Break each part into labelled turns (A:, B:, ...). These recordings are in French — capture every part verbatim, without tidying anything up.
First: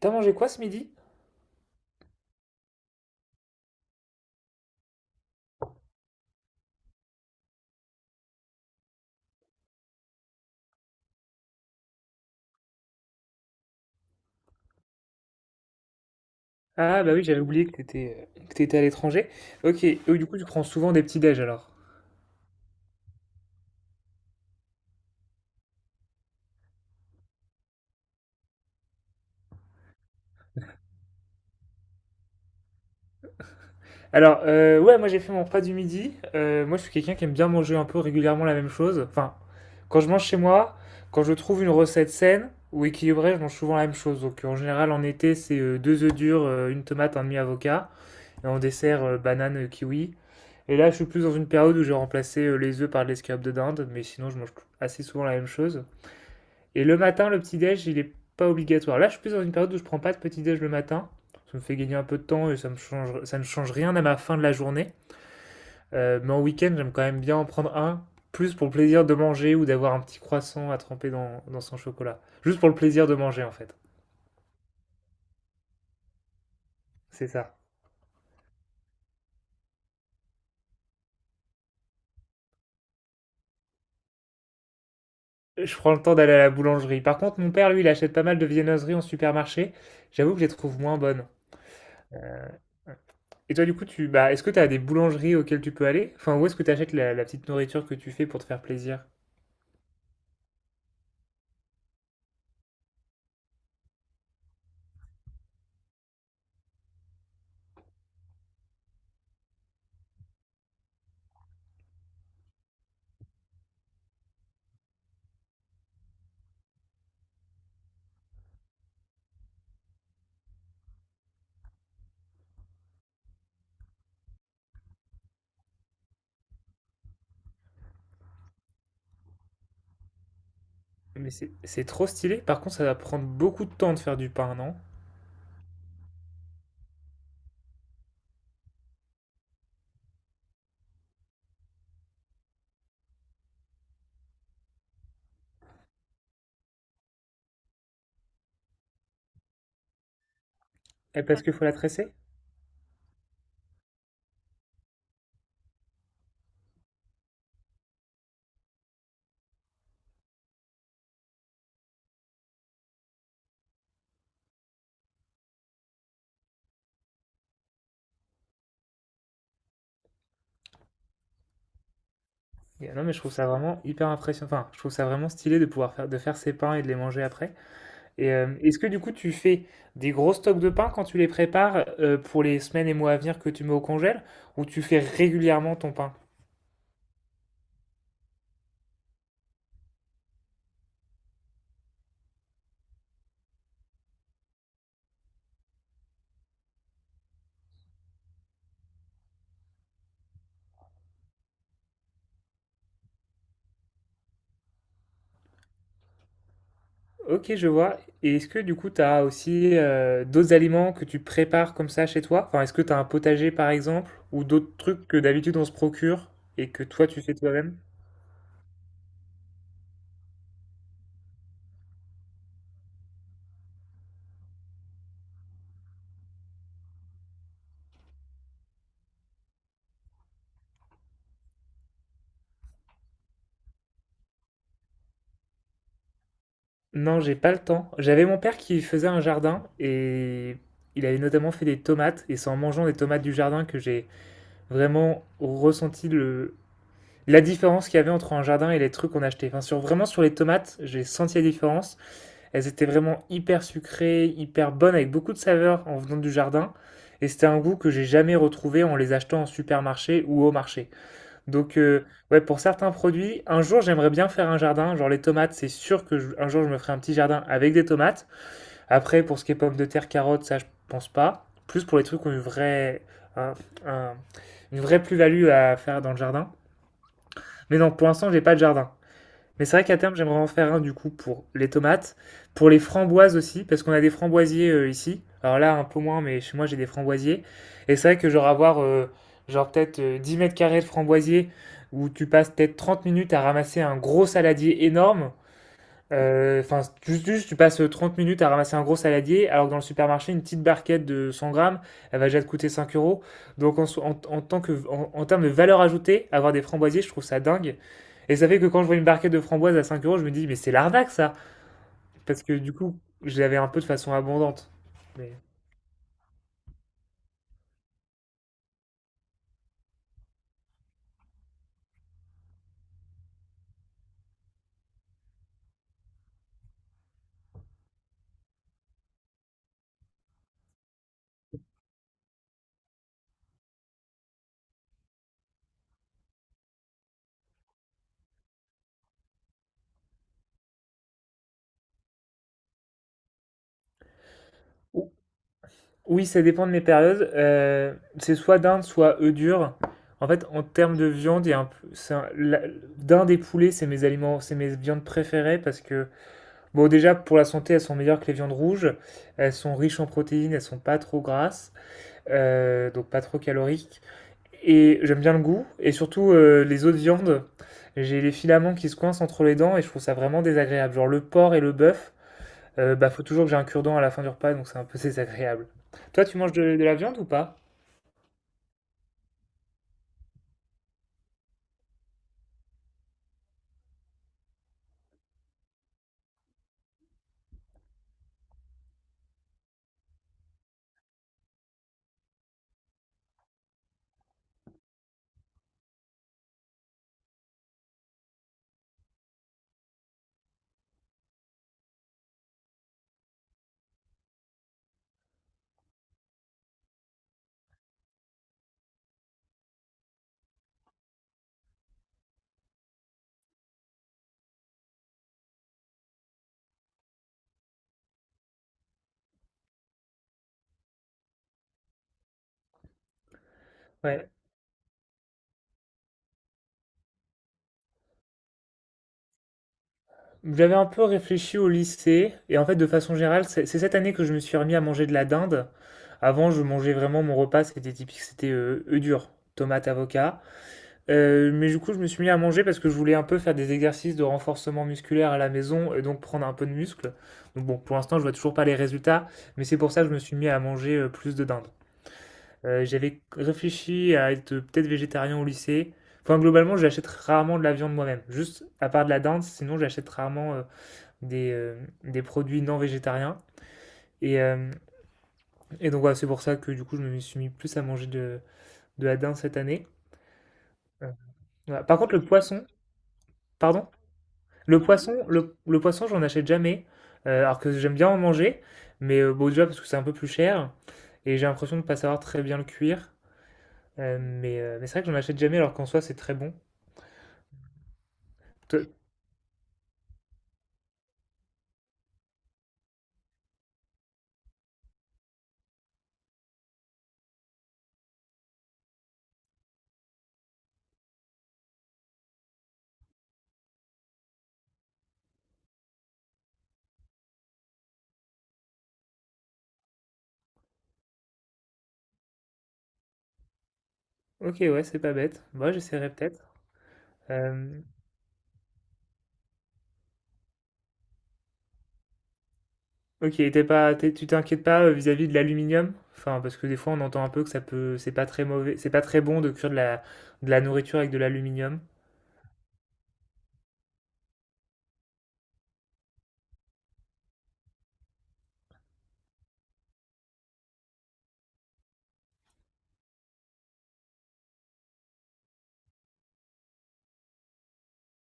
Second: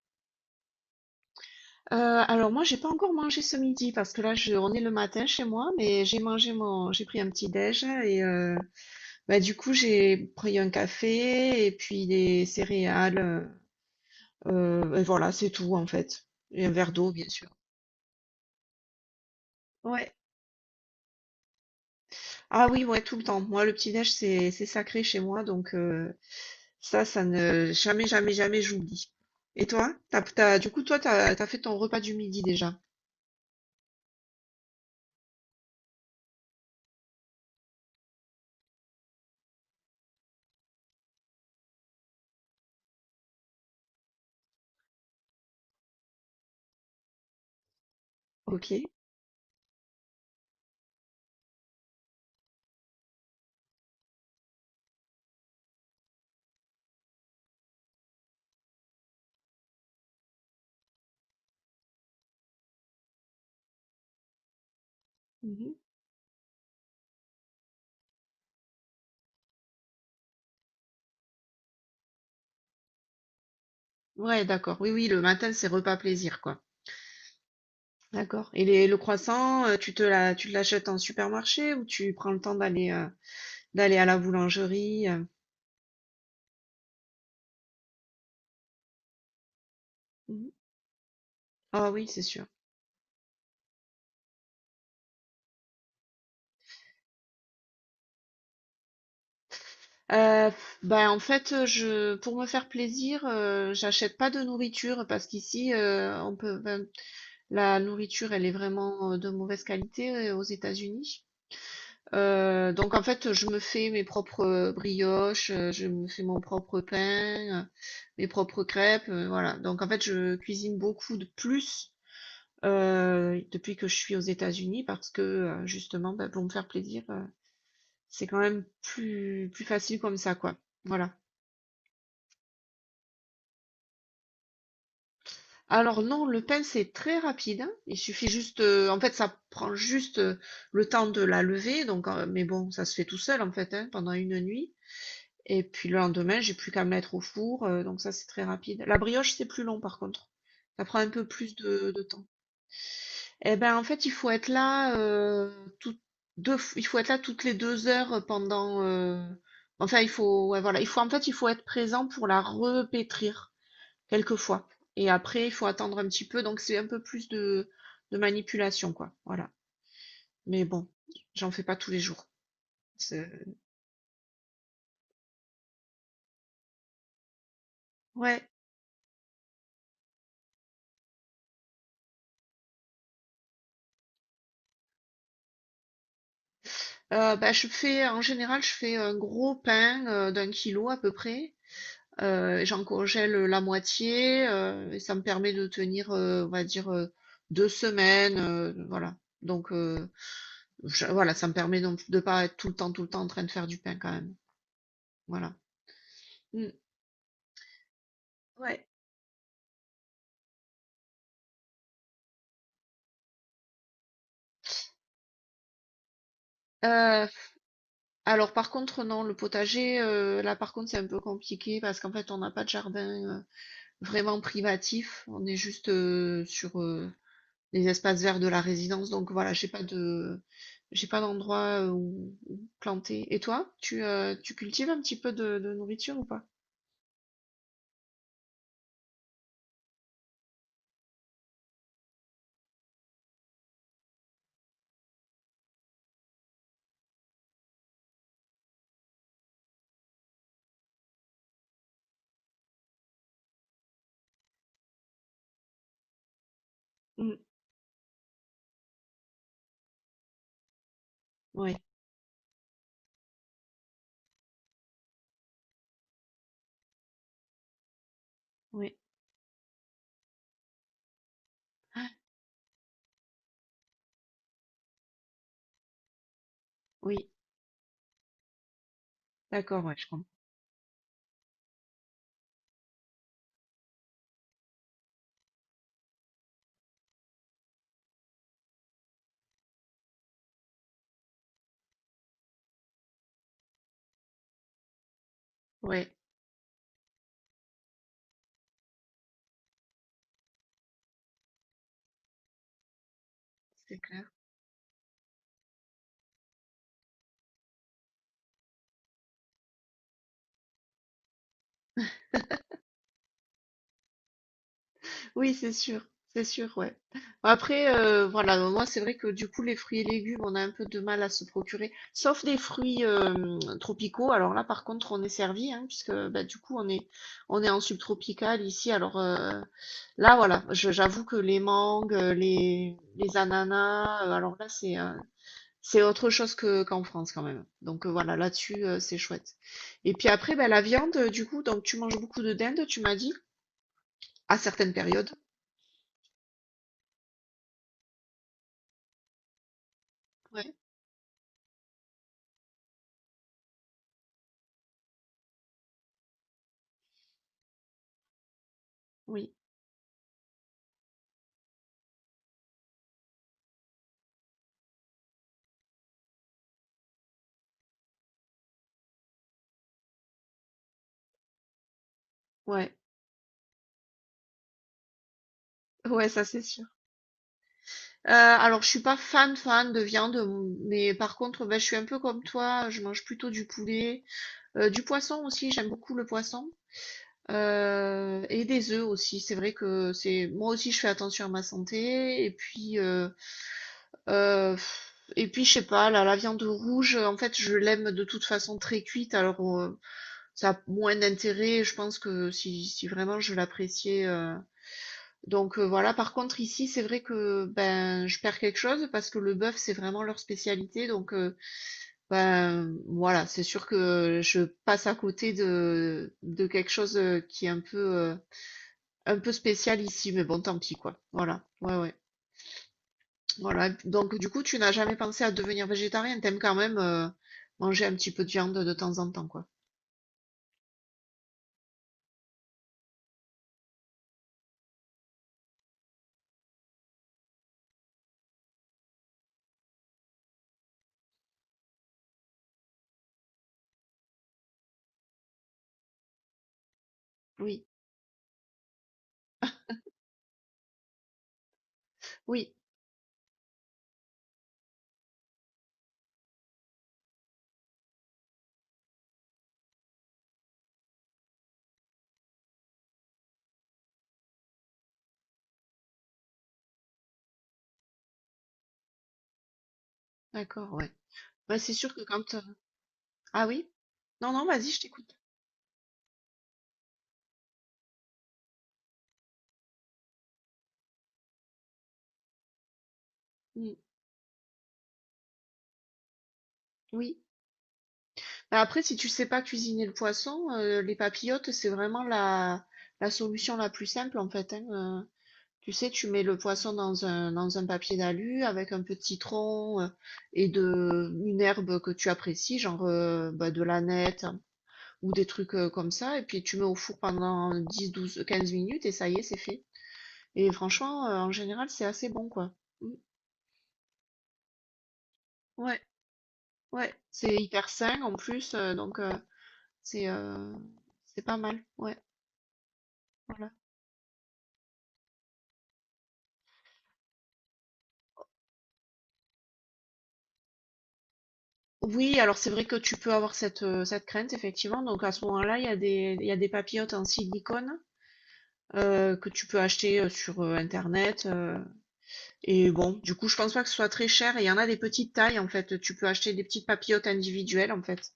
A: T'as mangé quoi ce midi?
B: Euh, alors, moi j'ai pas encore mangé ce midi parce que là, je, on est le matin chez moi, mais j'ai mangé mon j'ai pris un petit déj et euh, bah, du coup j'ai pris un café et puis des céréales, euh, et voilà, c'est tout en fait. Et un verre
A: Ah
B: d'eau,
A: bah oui,
B: bien
A: j'avais
B: sûr.
A: oublié que t'étais euh, que t'étais à l'étranger. Ok, et
B: Ouais,
A: du coup tu prends souvent des petits déj alors.
B: ah oui, ouais, tout le temps, moi le petit déj, c'est c'est sacré chez moi, donc euh, ça ça ne jamais jamais jamais j'oublie. Et toi t'as, t'as, du coup toi t'as t'as fait ton repas du midi déjà?
A: Alors euh, ouais, moi j'ai fait mon repas du midi. Euh, moi je suis quelqu'un qui aime bien manger un peu régulièrement la même chose. Enfin, quand je mange chez moi, quand je trouve une recette saine ou équilibrée, je mange souvent la même chose. Donc en général en été c'est euh, deux œufs durs, euh, une tomate, un demi avocat, et en
B: Ok.
A: dessert euh, banane euh, kiwi. Et là je suis plus dans une période où j'ai remplacé euh, les œufs par de l'escalope de dinde, mais sinon je mange assez souvent la même chose. Et le matin, le petit-déj, il est pas obligatoire. Là, je suis plus dans une période où je ne prends pas de petit-déj le matin. Ça me fait gagner un peu de temps et ça me change, ça ne change rien à ma fin de la journée.
B: Mhm.
A: Euh, mais en week-end, j'aime quand même bien en prendre un, plus pour le plaisir de manger ou d'avoir un petit croissant à tremper dans, dans son chocolat. Juste pour le plaisir de manger, en fait.
B: Ouais, d'accord, oui, oui, le matin c'est repas plaisir, quoi.
A: C'est ça.
B: D'accord. Et les- le croissant, euh, tu te la, tu te l'achètes en supermarché ou tu prends le temps d'aller, euh, d'aller à la boulangerie, euh
A: Je prends le temps d'aller à la boulangerie. Par contre, mon père, lui, il achète pas mal de viennoiseries en supermarché. J'avoue que je
B: Mhm.
A: les trouve moins bonnes.
B: Ah oui, c'est sûr.
A: Et toi, du coup, tu, bah, est-ce que tu as des boulangeries auxquelles tu peux aller? Enfin, où est-ce que tu achètes la, la petite nourriture que tu fais pour te faire plaisir?
B: Euh, ben en fait, euh, je pour me faire plaisir, euh, j'achète pas de nourriture parce qu'ici, euh, on peut ben, la nourriture elle est vraiment, euh, de mauvaise qualité, euh, aux États-Unis. Euh, donc en fait, je me fais mes propres, euh, brioches, euh, je me fais mon propre pain, euh, mes propres crêpes, euh, voilà. Donc en fait, je cuisine beaucoup de plus. Heu, depuis que je suis aux États-Unis parce que, heu, justement, bah, pour me faire plaisir, heu, c'est quand même plus plus facile comme ça, quoi. Voilà.
A: Mais c'est c'est trop stylé. Par contre, ça va prendre beaucoup de temps de faire du pain, non?
B: Alors non, le pain, c'est très rapide, hein. Il suffit juste, heu, en fait, ça prend juste, heu, le temps de la lever, donc, heu, mais bon, ça se fait tout seul, en fait, hein, pendant une nuit, et puis le lendemain, j'ai plus qu'à me mettre au four, heu, donc ça, c'est très rapide. La brioche, c'est plus long, par contre. Ça prend un
A: Et
B: peu
A: parce qu'il
B: plus
A: faut la
B: de de
A: tresser?
B: temps. Eh ben, en fait, il faut être là, heu, toutes deux f il faut être là toutes les deux heures pendant, heu, enfin, il faut, ouais, voilà, il faut, en fait, il faut être présent pour la repétrir quelquefois, et après il faut attendre un petit peu, donc c'est un peu plus de de manipulation, quoi, voilà. Mais bon, j'en fais pas tous les jours.
A: Et- Non, mais je
B: C'est
A: trouve ça vraiment hyper impressionnant. Enfin, je trouve ça vraiment stylé de pouvoir faire, de faire ses pains et de les manger après. Et
B: Ouais,
A: euh, est-ce que du coup, tu fais des gros stocks de pain quand tu les prépares euh, pour les semaines et mois à venir que tu mets au congèle, ou tu fais régulièrement ton pain?
B: heu, bah, je fais en général, je fais un gros pain, heu, d'un kilogramme à peu près. Heu, j'en congèle la moitié, heu, et ça me permet de tenir, heu, on va dire, heu, deux semaines, heu, voilà. Donc, heu, je voilà, ça me permet donc de pas être tout le temps, tout le temps en train de faire du pain quand même. Voilà. Mmh.
A: Ok, je vois. Et est-ce que du
B: Ouais.
A: coup, tu as aussi euh, d'autres aliments que tu prépares comme ça chez toi? Enfin, est-ce que tu as un potager par exemple, ou d'autres trucs que d'habitude on se procure et que toi tu
B: Heu,
A: fais toi-même?
B: alors par contre non, le potager, heu, là par contre, c'est un peu compliqué parce qu'en fait on n'a pas de jardin, heu, vraiment privatif. On est juste, heu, sur, heu les espaces verts de la résidence. Donc voilà, j'ai pas de j'ai pas d'endroit, euh, où, où planter. Et toi, tu, euh, tu cultives un petit peu de, de nourriture ou pas?
A: Non, j'ai pas le temps. J'avais mon père qui faisait un jardin et il avait notamment fait des tomates. Et c'est en mangeant des tomates du jardin que j'ai vraiment ressenti le... la différence qu'il y avait entre un jardin et les trucs qu'on achetait. Enfin, sur, vraiment sur les tomates, j'ai senti la différence. Elles étaient vraiment hyper sucrées, hyper bonnes, avec beaucoup de saveur en venant du jardin. Et
B: Mm,
A: c'était un goût que j'ai jamais retrouvé en les achetant en supermarché ou au marché.
B: oui,
A: Donc, euh, ouais, pour certains produits, un jour j'aimerais bien faire un jardin. Genre les tomates, c'est sûr que je- un jour je me ferai un petit jardin avec des tomates.
B: oui,
A: Après, pour ce qui est pommes de terre, carottes, ça je pense pas. Plus pour les trucs qui ont une vraie, un- un- une vraie plus-value à faire dans le jardin.
B: oui,
A: Mais non, pour l'instant, j'ai pas de jardin. Mais c'est vrai
B: d'accord, ouais,
A: qu'à
B: je
A: terme,
B: comprends.
A: j'aimerais en faire un du coup pour les tomates, pour les framboises aussi, parce qu'on a des framboisiers euh, ici. Alors là, un peu moins, mais chez moi, j'ai des framboisiers. Et c'est vrai que genre avoir euh, genre peut-être euh, dix mètres carrés de framboisiers où tu passes peut-être trente minutes à ramasser un gros saladier énorme,
B: Ouais,
A: euh, Enfin, juste, juste, tu passes euh, trente minutes à ramasser un gros saladier, alors que dans le supermarché, une petite barquette de cent grammes, elle va déjà te coûter cinq euros. Donc, en,
B: c'est
A: so- en,
B: clair.
A: en tant que, en, en termes de valeur ajoutée, avoir des framboisiers, je trouve ça dingue. Et ça fait que quand je vois une barquette de framboises à cinq euros, je me dis, mais c'est l'arnaque, ça! Parce que du coup, je l'avais un peu de façon abondante. Mais-
B: Oui, c'est sûr, c'est sûr, ouais. Bon. Après, euh, voilà, donc moi c'est vrai que du coup les fruits et légumes, on a un peu de mal à se procurer, sauf des fruits, euh, tropicaux. Alors là, par contre, on est servi, hein, puisque bah, du coup on est on est en subtropical ici. Alors, euh, là, voilà, je- j'avoue que les mangues, euh, les, les ananas, euh, alors là, c'est, euh, c'est autre chose que qu'en France quand même. Donc, euh, voilà, là-dessus, euh, c'est chouette. Et puis après, ben, la viande, euh, du coup, donc tu manges beaucoup de dinde, tu m'as dit, à certaines
A: Ou-
B: périodes.
A: Oui, ça dépend de mes périodes. Euh, c'est soit dinde, soit œufs durs. En fait, en
B: Ouais,
A: termes de viande, il y a un peu- c'est un- la- dinde et poulet, c'est mes aliments, c'est mes viandes préférées parce que bon, déjà, pour la santé, elles sont meilleures que les viandes rouges.
B: oui,
A: Elles sont riches en protéines, elles sont pas trop grasses, euh, donc pas trop caloriques. Et j'aime bien le goût. Et surtout, euh, les autres viandes, j'ai les filaments qui se coincent entre les dents et je trouve ça vraiment désagréable. Genre le porc et le bœuf,
B: ouais,
A: euh, bah faut toujours que j'ai un cure-dent à la fin du repas, donc c'est un peu désagréable. Toi,
B: ouais,
A: tu
B: ça
A: manges
B: c'est
A: de, de
B: sûr.
A: la viande ou pas?
B: Euh, alors, je suis pas fan fan de viande, mais par contre, ben, je suis un peu comme toi, je mange plutôt du poulet. Euh, du poisson aussi, j'aime beaucoup le poisson. Heu et des œufs aussi. C'est vrai que, c'est moi aussi je fais attention à ma santé, et puis, heu heu et puis je sais pas, la la viande rouge, euh, en fait, je l'aime de toute façon très cuite, alors, heu, ça a moins d'intérêt, je pense que, si si vraiment je l'appréciais, heu donc, heu, voilà. Par contre ici, c'est vrai que, ben, je perds quelque chose parce que le bœuf, c'est vraiment leur spécialité, donc, heu, ben, voilà, c'est sûr que je passe à côté de de quelque chose qui est un peu, heu un peu spécial ici, mais bon, tant pis, quoi. Voilà, ouais, ouais. Voilà.
A: Ouais.
B: Donc, du coup, tu n'as jamais pensé à devenir végétarien. T'aimes quand même, euh, manger un petit peu de viande de temps en temps, quoi.
A: J'avais un peu réfléchi au lycée, et en fait, de façon générale, c'est c'est cette année que je me suis remis à manger de la dinde. Avant, je mangeais vraiment mon repas, c'était typique, c'était euh, œufs durs, tomates, avocat. Euh, mais du coup, je me suis mis à manger parce que je voulais un peu faire des exercices de renforcement musculaire à la maison et donc prendre un peu de muscle. Donc bon,
B: Oui,
A: pour l'instant, je vois toujours pas les résultats, mais c'est pour ça que je me suis mis à manger euh, plus de dinde.
B: oui,
A: Euh, j'avais réfléchi à être peut-être végétarien au lycée. Enfin, globalement, j'achète rarement de la viande moi-même. Juste à part de la dinde, sinon j'achète rarement. euh, des, euh, des produits non végétariens. Et, euh, et donc voilà, c'est pour ça que du coup je me suis mis plus à manger de, de la dinde cette année.
B: d'accord,
A: Euh,
B: ouais. Bah,
A: voilà.
B: c'est
A: Par
B: sûr
A: contre
B: que
A: le
B: quand. euh,
A: poisson,
B: Ah
A: pardon,
B: oui? Non, non,
A: le
B: vas-y, je
A: poisson,
B: t'écoute.
A: le, le poisson j'en achète jamais, euh, alors que j'aime bien en manger, mais euh, bon déjà parce que c'est un peu plus cher, et j'ai l'impression de ne pas savoir très bien le cuire.
B: Mm.
A: Euh, mais, euh, mais c'est vrai que j'en achète jamais alors qu'en soi c'est très bon.
B: Oui. Bah,
A: Te-
B: après, si tu sais pas cuisiner le poisson, euh, les papillotes, c'est vraiment la, la solution la plus simple, en fait, hein, euh. Tu sais, tu mets le poisson dans un, dans un papier d'alu avec un peu de citron, euh, et de une herbe que tu apprécies, genre, euh, bah, de l'aneth, hein, ou des trucs, euh, comme ça, et puis tu mets au four pendant dix, douze, quinze minutes et ça y est, c'est fait. Et franchement, euh, en général, c'est assez bon, quoi. Mm.
A: Ok, ouais, c'est pas bête, moi
B: Ouais,
A: j'essaierai peut-être.
B: ouais, c'est
A: Euh,
B: hyper sain en plus, euh, donc, euh, c'est, euh, c'est pas mal. Ouais,
A: Ok, t'es
B: voilà.
A: pas, t'es- tu t'inquiètes pas euh, vis-à-vis de l'aluminium? Enfin, parce que des fois on entend un peu que ça peut, c'est pas très mauvais, c'est pas très bon de cuire de la, de la nourriture avec de l'aluminium.
B: Oui, alors c'est vrai que tu peux avoir cette, euh, cette crainte, effectivement. Donc à ce moment-là, il y a des, il y a des papillotes en silicone, euh, que tu peux acheter, euh, sur, euh, internet. euh. Et bon, du coup, je pense pas que ce soit très cher. Et il y en a des petites tailles en fait. Tu peux acheter des petites papillotes individuelles en fait.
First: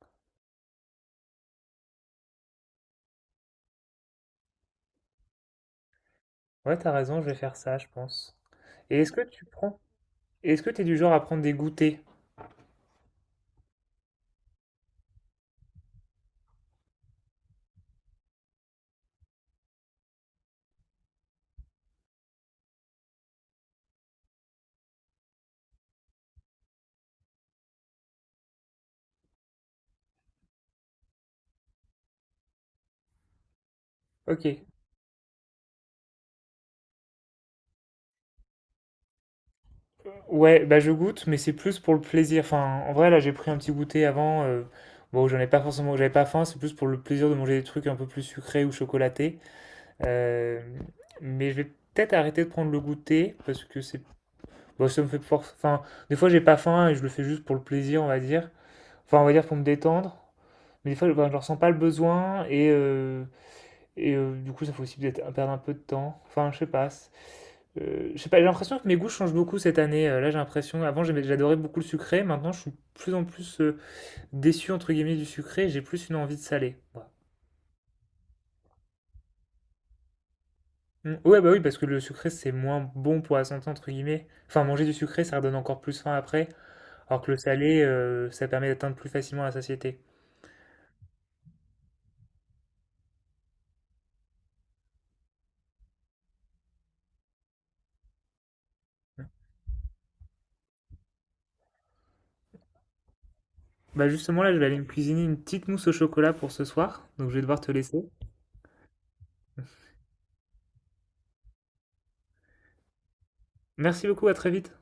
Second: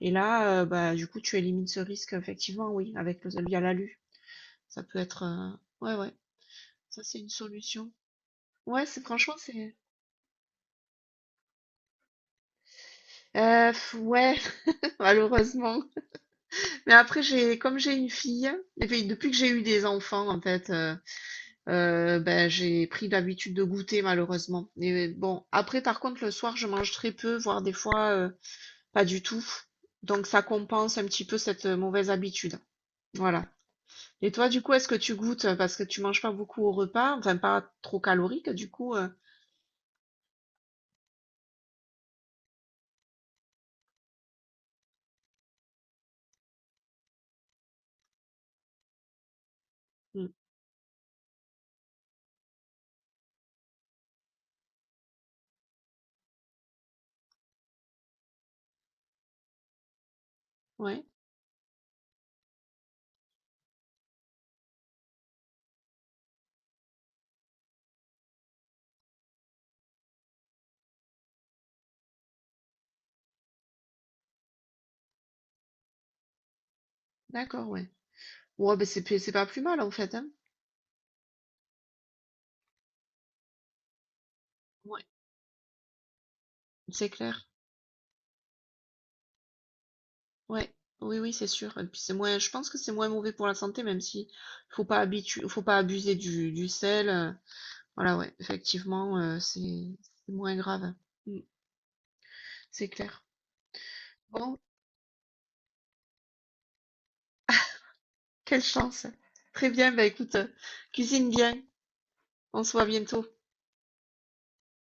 B: Et là, euh, bah du coup, tu élimines ce risque, effectivement, oui, avec le via l'alu. Ça peut être, euh, ouais, ouais,
A: Ouais, t'as
B: ça c'est
A: raison, je
B: une
A: vais faire ça, je
B: solution.
A: pense.
B: Ouais,
A: Et
B: c'est
A: est-ce que
B: franchement,
A: tu
B: c'est,
A: prends, Est-ce que t'es du genre à prendre des goûters?
B: euh, ouais, malheureusement. Mais après, j'ai comme j'ai une fille, et puis depuis que j'ai eu des enfants, en fait. Euh, Euh, ben, j'ai pris l'habitude de goûter, malheureusement. Et, euh, bon, après par contre le soir je mange très peu, voire des fois, euh, pas du tout. Donc ça compense un petit peu cette, euh, mauvaise habitude. Voilà. Et
A: Ok.
B: toi du coup, est-ce que tu goûtes, euh, parce que tu manges pas beaucoup au repas, enfin pas trop calorique du coup? Euh,
A: Ouais, bah je goûte, mais c'est plus pour le plaisir. Enfin, en vrai, là j'ai pris un petit goûter avant. Euh, bon, j'en ai pas forcément, j'avais pas faim, c'est plus pour le plaisir de manger des trucs un peu plus sucrés ou chocolatés.
B: hmm.
A: Euh, mais je vais peut-être arrêter de prendre le goûter parce que c'est bon, ça me fait force. Enfin, des fois, j'ai pas faim et je le fais juste pour le plaisir, on va dire. Enfin, on va dire pour me détendre. Mais des
B: Ouais,
A: fois, je, ben, je ressens pas le besoin et, euh, et euh, du coup, ça fait aussi peut-être perdre un peu de temps. Enfin, je sais pas. C'est- euh, je sais pas, j'ai l'impression que mes goûts changent beaucoup cette année. Euh, là, j'ai l'impression. Avant, j'aimais- j'adorais beaucoup le sucré. Maintenant, je suis de plus en plus euh, déçu, entre guillemets, du sucré. J'ai plus une envie de salé. Voilà.
B: d'accord, ouais. Ouais, ben c'est p- c'est pas plus mal en fait, hein.
A: Mm. Ouais, bah oui, parce que le sucré, c'est moins bon pour la santé, entre guillemets. Enfin, manger du
B: Ouais,
A: sucré, ça redonne encore plus faim après.
B: c'est
A: Alors que le
B: clair.
A: salé, euh, ça permet d'atteindre plus facilement la satiété.
B: Ouais. Oui, oui, c'est sûr. Et puis c'est moins, je pense que c'est moins mauvais pour la santé, même si faut pas habitu- faut pas abuser du, du sel. euh, Voilà, ouais, effectivement, euh, c'est c'est moins grave. Mm. C'est clair.
A: Bah justement, là,
B: Bon,
A: je vais aller me cuisiner une petite mousse au chocolat pour ce soir, donc je vais devoir te laisser.
B: quelle chance. Très bien, bah écoute, euh, cuisine bien. On se voit bientôt.
A: Merci beaucoup, à très vite.